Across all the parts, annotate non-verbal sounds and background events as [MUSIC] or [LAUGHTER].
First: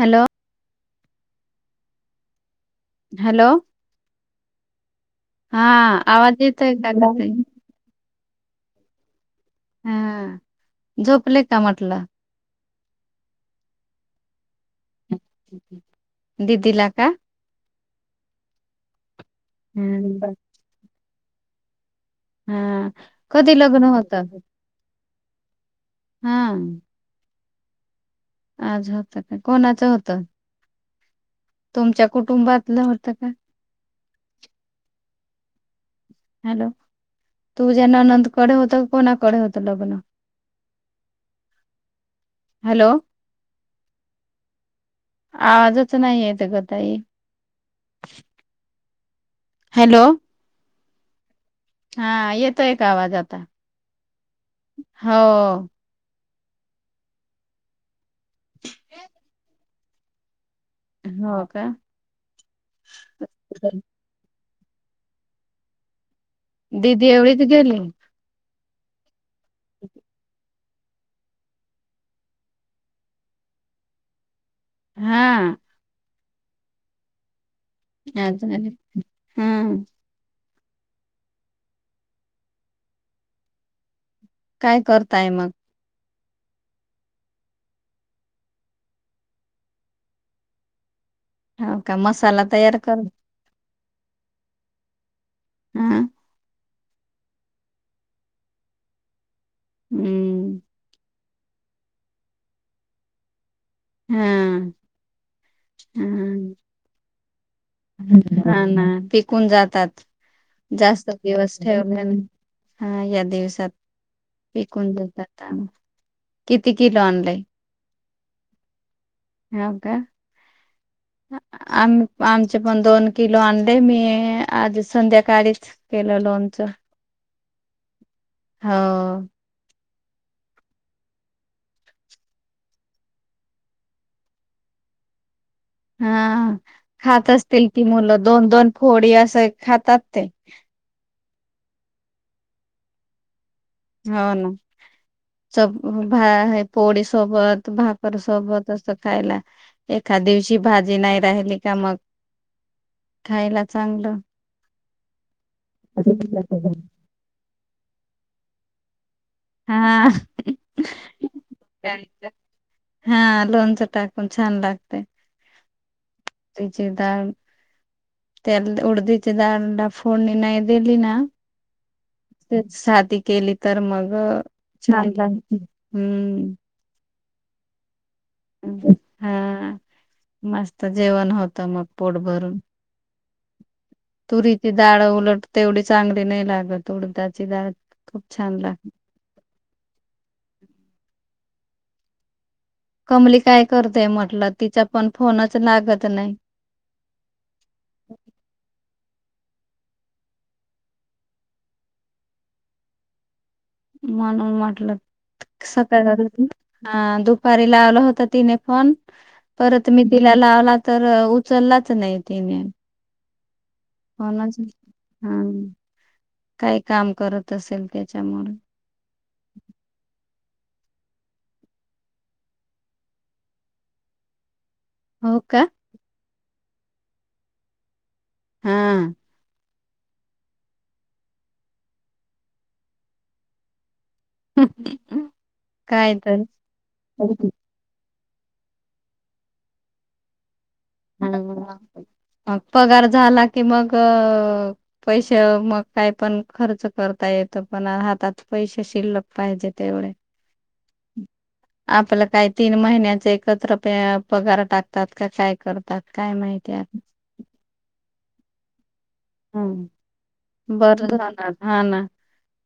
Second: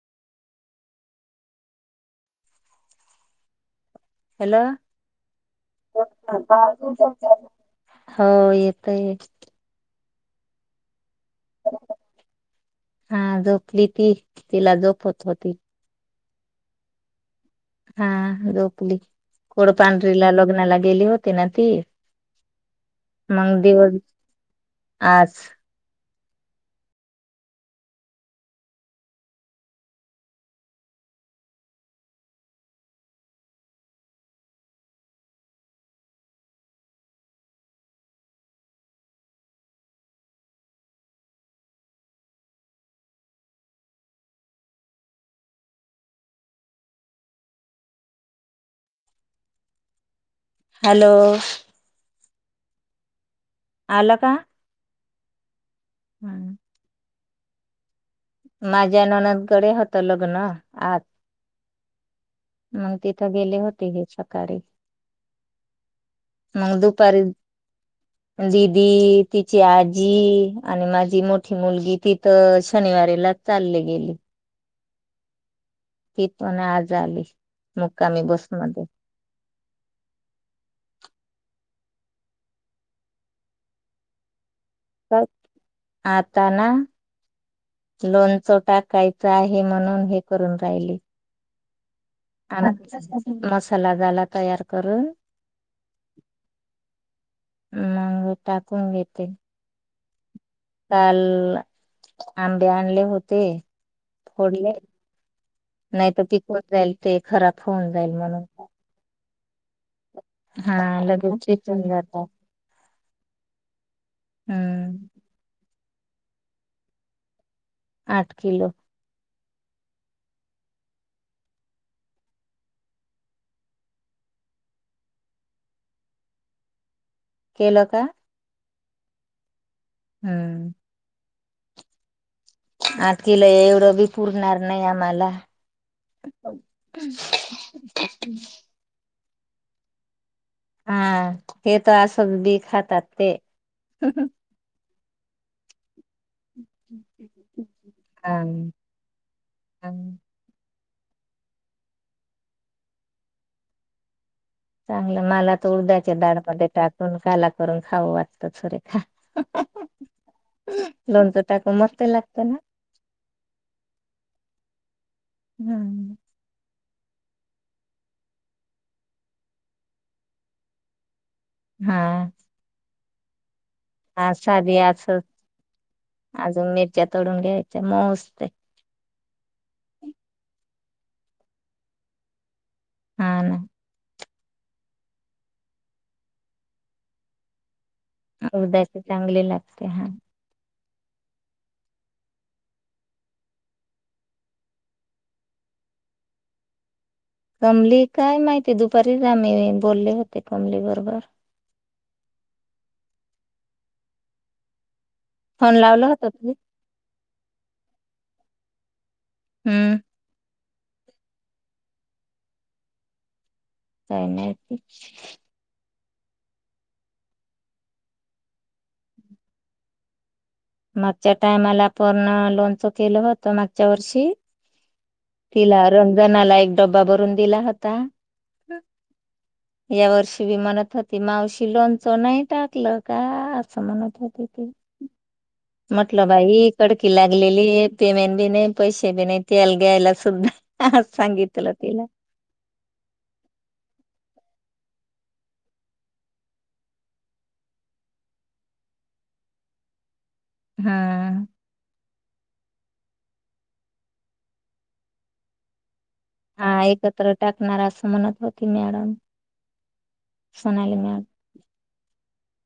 Hello hello hello हा आवाज येत आहे का हो येत य हा झोपले का म्हटलं हा झोपली ती तिला झोप होत होती दिदी ला का हा झोपली कोोडपांढरीला हम्म. लग्नाला गेली होती ना ती हा कधी मग लग्न दिवस होत आज हा आज होता का कोणचं होत तुमच्या कुटुंबातलं होतं का हॅलो तू ज्याना नंदकडे होत क कोणाकडे होत लग्न -हॅलो आवाजच नाहीयेत गं ताई हॅलो हॅलो हा येेतोय का आवाज आता? आला का? हो. हम्म. माझ्या ननंदकडे होतं लग्न आज हो का मग तिथं गेले होते की चकारी दिदी दुपारी एवढीच गेली दिदी तिची आजी आणि माझी मोठी मुलगी तिथ शनिवारीलाच चाली गेली. हा ती पण आज आली मुक्कामी हा बसमध्ये काय करताय मग आता ना लोणचो टाकायचा आहे म्हणून हे करून राहिली हो का मसाला तयार कर मसाला झाला तयार करून आ मग टाकून घेते. हम्म. ल आंबे आणले होते. हा फोडले नाही ते हा पिकून जाईल ते खरा हा ना पिकून जातात. हा जास्त लगेच दिवस पिकून ठेवल्या नं जातात. आ या दिवसात पीकून हम्म जातात आ किती किलो आणलय? आठ किलो. ह का आ आम आमचे पण दोन किलो आणले मी आज संध्याकाळीच केल्यालो लोणचं केलं का? हा हम्म. आट किलो ए एवढं बी पुरणार नाही आमाला हा ह खात असतील की मुलं दोन दोन फोडी अस त खातात ते हा हे त असं बी खातात ते हो ना च हो भा पोळी सोबत भाकर हा सोबत असतं खायला हम्म एखाद दिवशी भाजी नाही राहिली का मग खायला चांगलं चांगलं मला तर उडद्याच्या डाळमध्ये टाकून काला करून खावं [UNINTELLIGIBLE] हा लोणचं टाकून मस्त लागतं ना हा लोणच टाकून छान लाग हम्म. ची डाळ त्या उडदीची डाळ ना फोडणी नाही दिली ना हा सादी केली तर म हा अ साधी अस छन हम्म चडून घ्यायचे मसतय हा मस्त जेवण होत मग पोट भरून हा ना तुरीची डाळ उलट तेवढी चांगली नाही लागत उडदाची डाळ खूप छान लागते. उडदाची चांगली लागते हा कमली काय करतेय म्हटलं तिचा पण फोनच लागत नाही म्ही बोलले होते कमली बरोबर म्हणून म्हटल फोन लावला सकाळ होता तुम्ही दुपारी लावला होत तिने फोन परत हम्म मी तिला लावला तर उचललाच नाही तिने काय होणाच नाही हा काही काम करत असेल त्याच्यामुळे मागच्या टायमाला आपण लोनच केलं होत मागच्या वर्षी हो का तिला रमजनाला एक डब्बा भरून दिला होता हम या वर्षी बी म्हणत होती मावशी लोणचं नाही टाकलं का असं म्हणत नाय तर काय काय म्हटलं तर बाई कडकी लागलेली पेमेंट बी नाही पैसे बी नाही तेल घ्यायला सुद्धा आज हा सांगितलं तिला मग पगार झाला की मग पैसे मग काय पण खर्च करता येत पण हातात पैसे शिल्लक पाहिजे ज्या त्या वेळी हा काही तीन महिन्याचे एकत्र प पगार टाकतात का काय करत हा एकत्र टाकणार असं म्हणत होती म्हणून हम बर जाणार हा ना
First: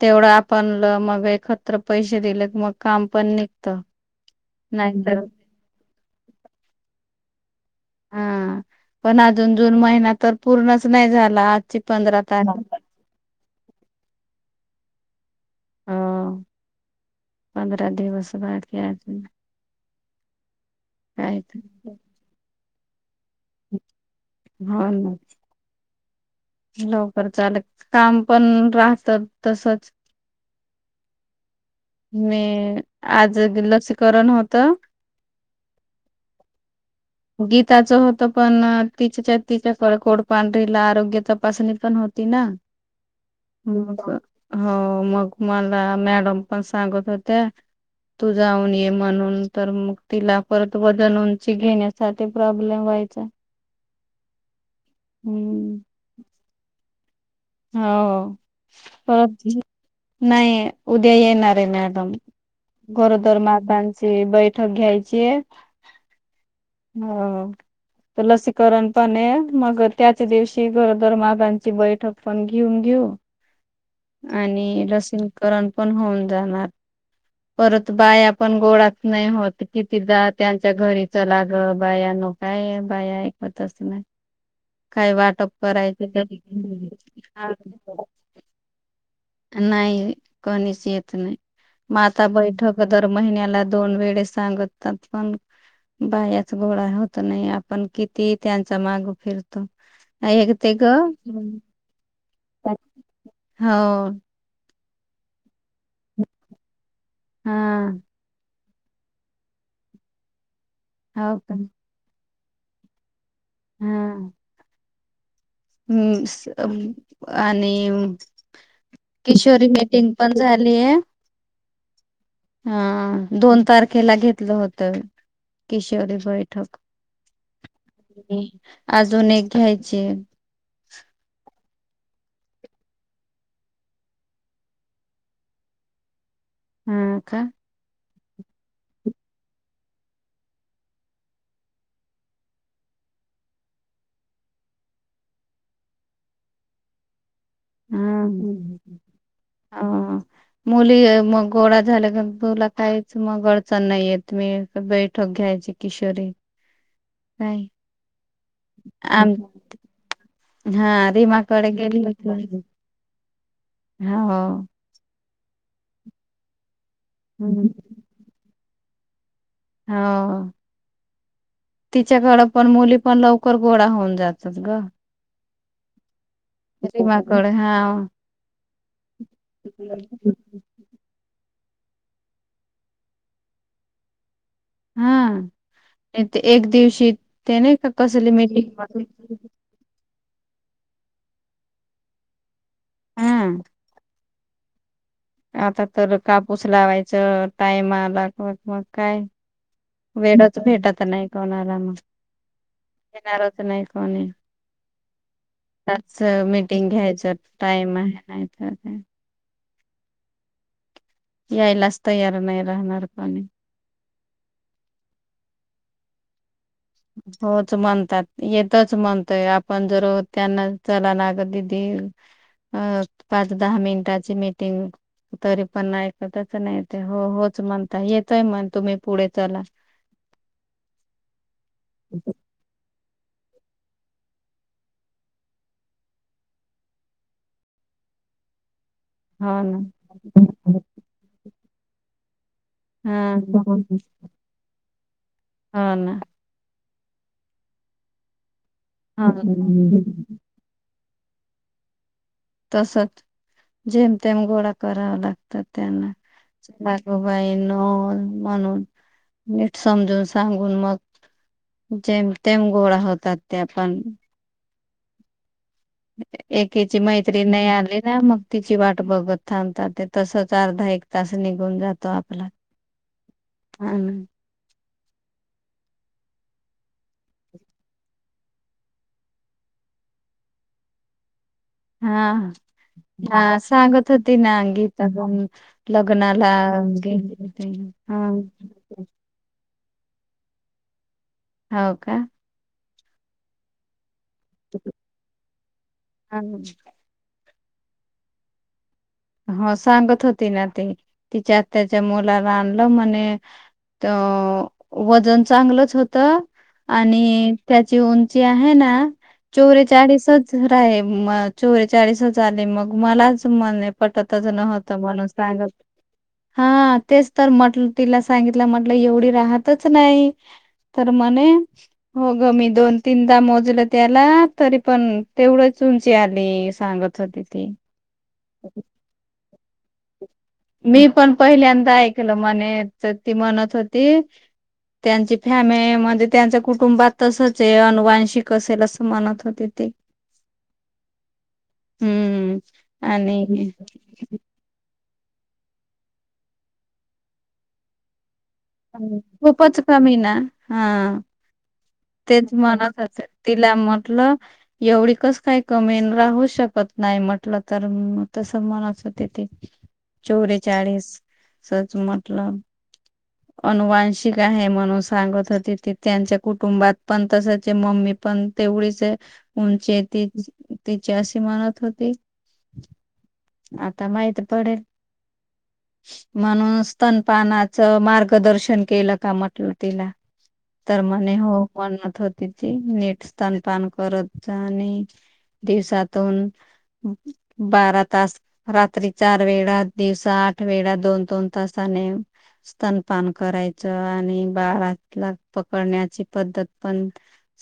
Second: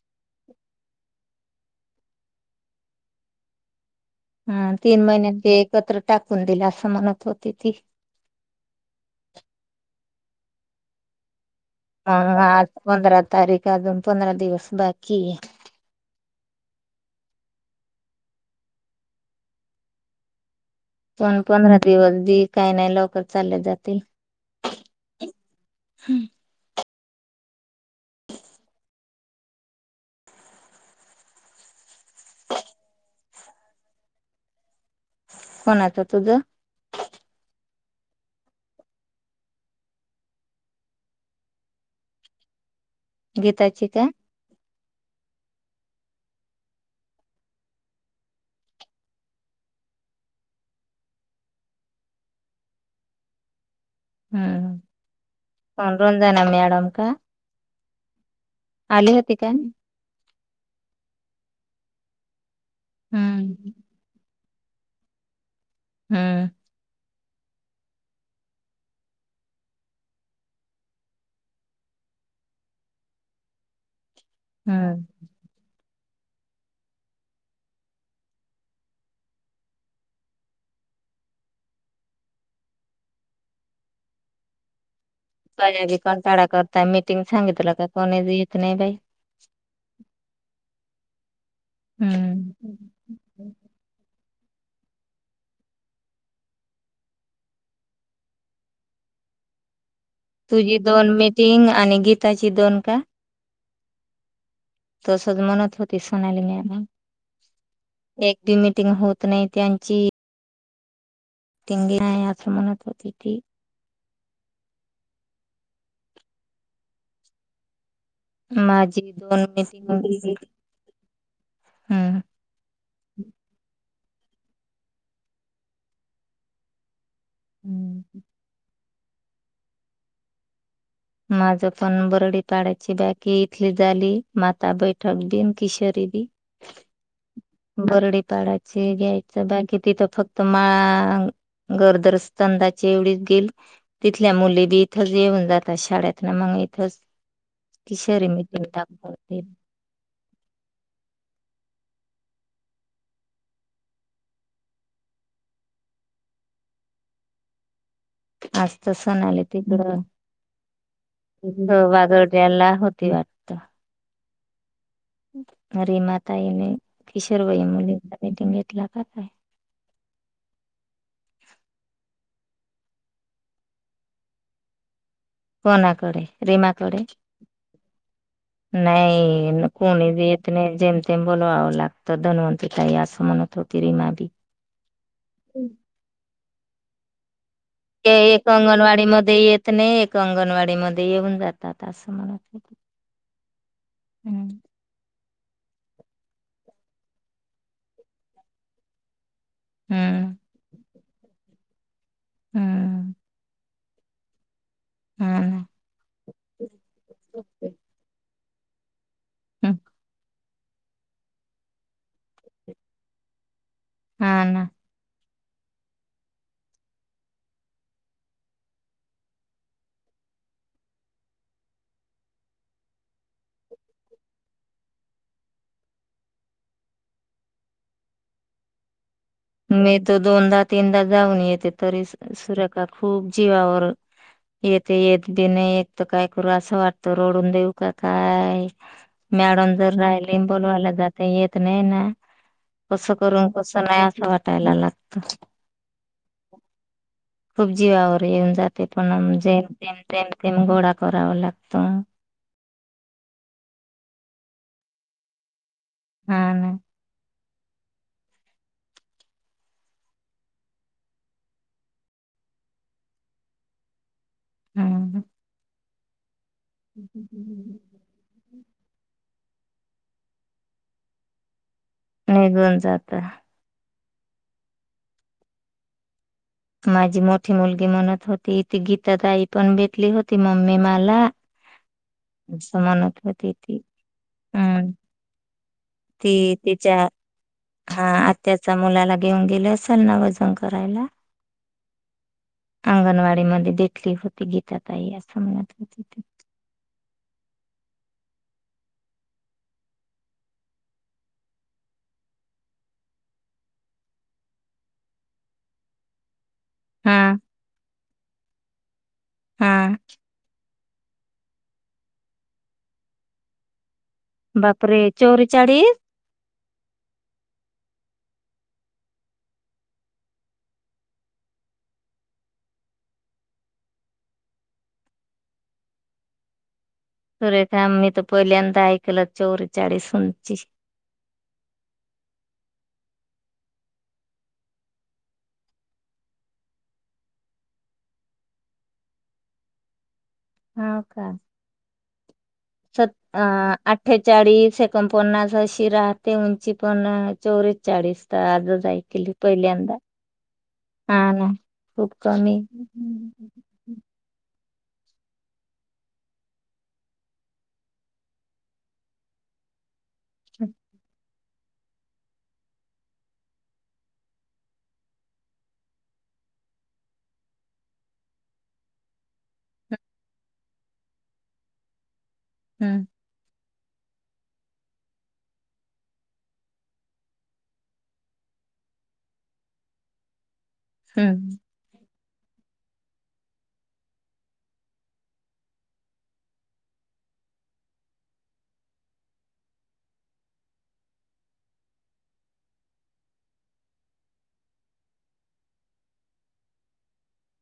तेवढं आपण ल मग एकत्र पैसे दिले क मग काम पण निघत हम तीन नाहीतर महिन्यां ते एकत्र टाकून दिल असं म्हणत होती ती हा पण अजून जून महिना तर पूर्णच नाही झाला पंधरा ह आज तारीख पंधरा तारीख अजून पंधरा दिवस बाकीये हो पंधरा दिवस भेटले आजून पण पंधरा दिवस बी काही नाही लवकर चालले जातील हो ना हॅलो चालत काम पण राहत तसच मी आज लसीकरण द.. होत कोणाचं तुझ गीताचं होत पण तिच्या तिचच तिच्या कोडपांढरीला आरोग्य तपासणी पण होत ति ना गीताची का हो मग मला मॅडम पण सांगत होत्या तू जाऊन ये म्हणून तर मग तिला परत वजन उंची घेण्या साठी प्रॉब्लेम व्हायचा हम्म हम्म पण देवून जानार मॅडम का हो आली होती परत का नाही उद्या येणार आहे मॅडम म गरोदर हम्म मातांची बैठक घ्यायची आहे हम्म हो तर लसीकरण पण आहे मग त्याच दिवशी गरोदर मातांची बैठक पण घेऊन घेऊन आणि हम्म लसीनकरण पण होऊन जाणार परत बाया पण गोळाच नाही होत कितीदा त्यांच्या घरी चलाग बायानो काय बाया ऐकतच नाही काय वाटप सया बी करायचं का कंटाळा करता मीटिंग सांगितलं का कोणी बी येत नाही बाई नाही कोणीच येत नाही माता हम्म बैठक दर महिन्याला दोन वेळे सांगतात पण बायाच गोळा होत नाही आपण किती त्यांचा माग फिरतो एक ते तुझी ग दोन हो मिटिंग आणि गीताची दोन का हो तसच म्हणत होती सणाली म एक दी मिनट मिटींग होत नाही त्यांची हो का मिटींग घेणार असं म्हणत होती ती हम हम् आणि माझी दोन किशोरी मीटिंग पण झालीय हम्म हा दोन तारख केला घेतलं होतं किशोरी बैठक मी अजून एक घ्यायचे माझ पण बरडी पाड्याची बाकी इथली झाली माता बैठक बिन किशोरी दीदी हम् का बरडीपाडाची घ्यायचं बाकी तिथं फक्त माळ गर्भ स्तंभाची एवढीच गेल तिथल्या मुली बी इथंच येऊन जातात शाळेत ना मग इथे च हा ह मुली मग गोळा झाल्या क तुला काहीच मग अडचण नाही येत मी बैठक घ्यायची किशोरी काय आज तर सण आम आले तिकडं हा रीमाकडे गेली होती [UNINTELLIGIBLE] हो अ रे मतााई किशोरमाई मुले मिटिंग घेतला काय हो तिच्याकडे पण मुली पण लवकर गोळा होऊन जातात ग कोणाकडे रीमाकडे नाही कोणी ब येत नाही जम तेम बोलव लागत धनवंती ताई असं म्हणत होती रिमा हा ते एक दिवशी ते नाही का कसली एक अंगणवाडी मिटिंग मध्ये येत नाही अंगणवाडी मध्ये येऊन जातात असं म्हणत हम् हम्म आता तर कापूस लावायचं टाइम आला म मग काय हम्म वेळच भेटत नाही कोणाला मग हम्म येेणारच नाही हो हा ना. त्याच मीटिंग घ्यायचं टाईम आहे अ हम् यायलाच तयार नाही राहणार कोणी हा ना होच म्हणतात येतच म्हणतोय आपण जर त्यांना चला ना ग दिदी अ पाच दहा मिनिटाची मीटिंग तरी पण ऐकतच नाही ते हो होच म्हणता येतोय म्हण तुम्ही पुढे चला मी तो दोनदा तीनदा जाऊन येते तरी सुरेखा खूप जीवावर येथे येत नाही येत तर काय करू असं वाटत रोडून देऊ का काय हो मॅडम ना जर राहिले बोलवायला जात येत नाही ना कसं हा करून कसं नाही कायलाला हा ना खूप जीवावर येऊन जाते पण जेमतेम गोळा करावं लागतं तसच जेमतेम गोळा कराव लागतात. त्यांना हा ना. चला ग बाय. ईनो म्हणून नीट समजून सांगून मग जेमतेम गोळा होतात त्या पण. हम्म हम् एकीची मैत्री नाये आली ना मग तिची वाट बघत थांबतात ते तसच अर्धा एक तास निघून जातो आपला निघून जात हाना. [INAUDIBLE] माझी मोठी मुलगी म्हणत होती, ती गीता ताई पण भेटली होती मम्मी मला हा असं म्हणत होती हा ती सांगत हा होती ना गीता तनं लग्नाला. इच्या गेली होती हा आत्याच्या मुलाला घेऊन गेल असल ना वजन करायला. हो का? अंगणवाडीमध्ये देखली होती गीता ताई अस म्हणत होती ती. हा हो सांगत होती ना तती तिच्या आत्याच्या मुलाला आणलं म्हणे त वजन चांगलंच होतं. हा आणि त्याची उंची आहे ना हा चौरे चाळीस हो आहे म चोरेचाळीस आली मग मलाच म्हणे पटतच नव्हत बापरे म्हणून सांगत चोरेचाळीस हा तेच तर म्हटल तिला सांगितलं म्हटलं एवढी राहतच नाही. तर म्हणे हो गं मी दोन तीनदा मोजलं त्याला तरी पण तेवढंच उंची आली सांगत होती थोडे ती. थांब मी तर पहिल्यांदा ऐकलं चौरेचाळीस उं मी पण पहिल्यांदा ऐकलं म्हणे तर ती म्हणत होती. त्यांची फॅमे मधे त्यांच्या कुटुंबात तसच आहे अनुवांशिक असेल असं म्हणत होते ती. हा हम्म आणि एकोन पन्नास अशी राहते उंची पण चौरे चाळीस त आजच ऐकली खूपच पहिल्यांदा कमी ना हा ना खूप तेच कमी म्हणत होते हम्म तिला म्हटलं एवढी कस काही कमी राहू शकत नाय. म्हटलं तर तस म्हणत होते ते चौवेचाळीस सच म्हटलं. अनुवांशिक आहे म्हणून सांगत होते ते त्यांच्या कुटुंबात पण तस च मम्मी पण तेवढीच ये उंची ती तिची अशी म्हणत होती. हम्म आता माहित पडेल. म्हणून स्तनपानाच मार्गदर्शन केलं का म्हटल तिला तर म्हणे हम्म हो. म्हणत होती ती नीट स्तनपान करत आणि दिवसातून बारा तास रात्री चार वेळा दिवसा आठ वेळा दोन दोन तासत नी स्तनपान करायच आणि बाळाला पकडण्याची पद्धत पण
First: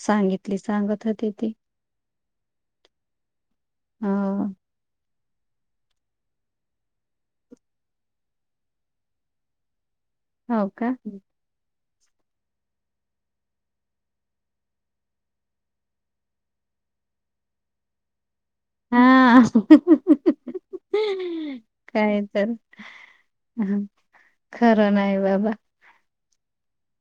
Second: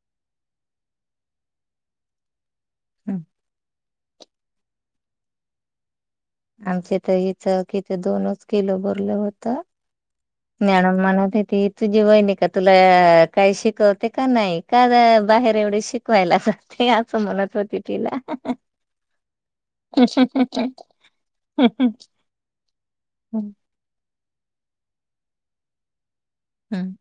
सांगितली सांगत होती ती हम् हो आमच तर हीचं किती दोनच किलो भरलं व्हतं. हो का मॅडम म्हणत होती. तुझी बहिणी का तुला काय शिकवते का नाही का बाहेर एवढे शिकवायला लावते. ती अस म्हणत होती तिला हा काय तर खरं नाही बाबा. हम्म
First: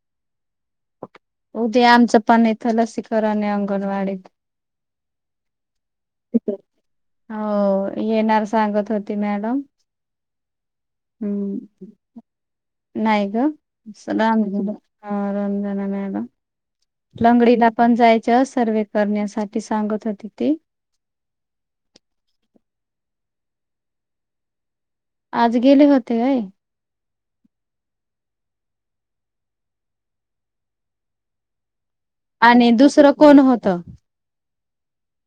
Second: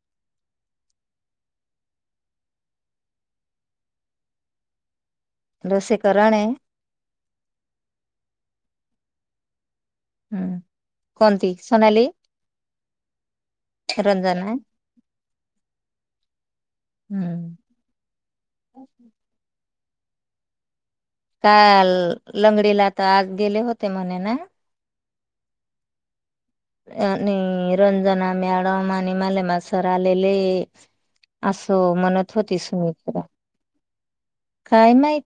हो ते आमचंपण इथं लसीकरण हाय अंगणवाडीत. लसीकरण हाय. हो, येणार सांगत होती मॅडम. हम्म, कोणती सोनाली? नायगं, [UNINTELLIGIBLE] रंजना रंजना मॅडम. हम्म लंगडीला पण जायचं सर्वे करण्यासाठी, सांगत होती ती. काल लंगडीला आता आज गेले होते म्हणे ना. आज गेले होते व्हय? आणि रंजना मॅडम आणि मलेमा सर आलेले. असं म्हणत होती आणि दुसरं सुमित्रा, कोण होतं? काय माहित.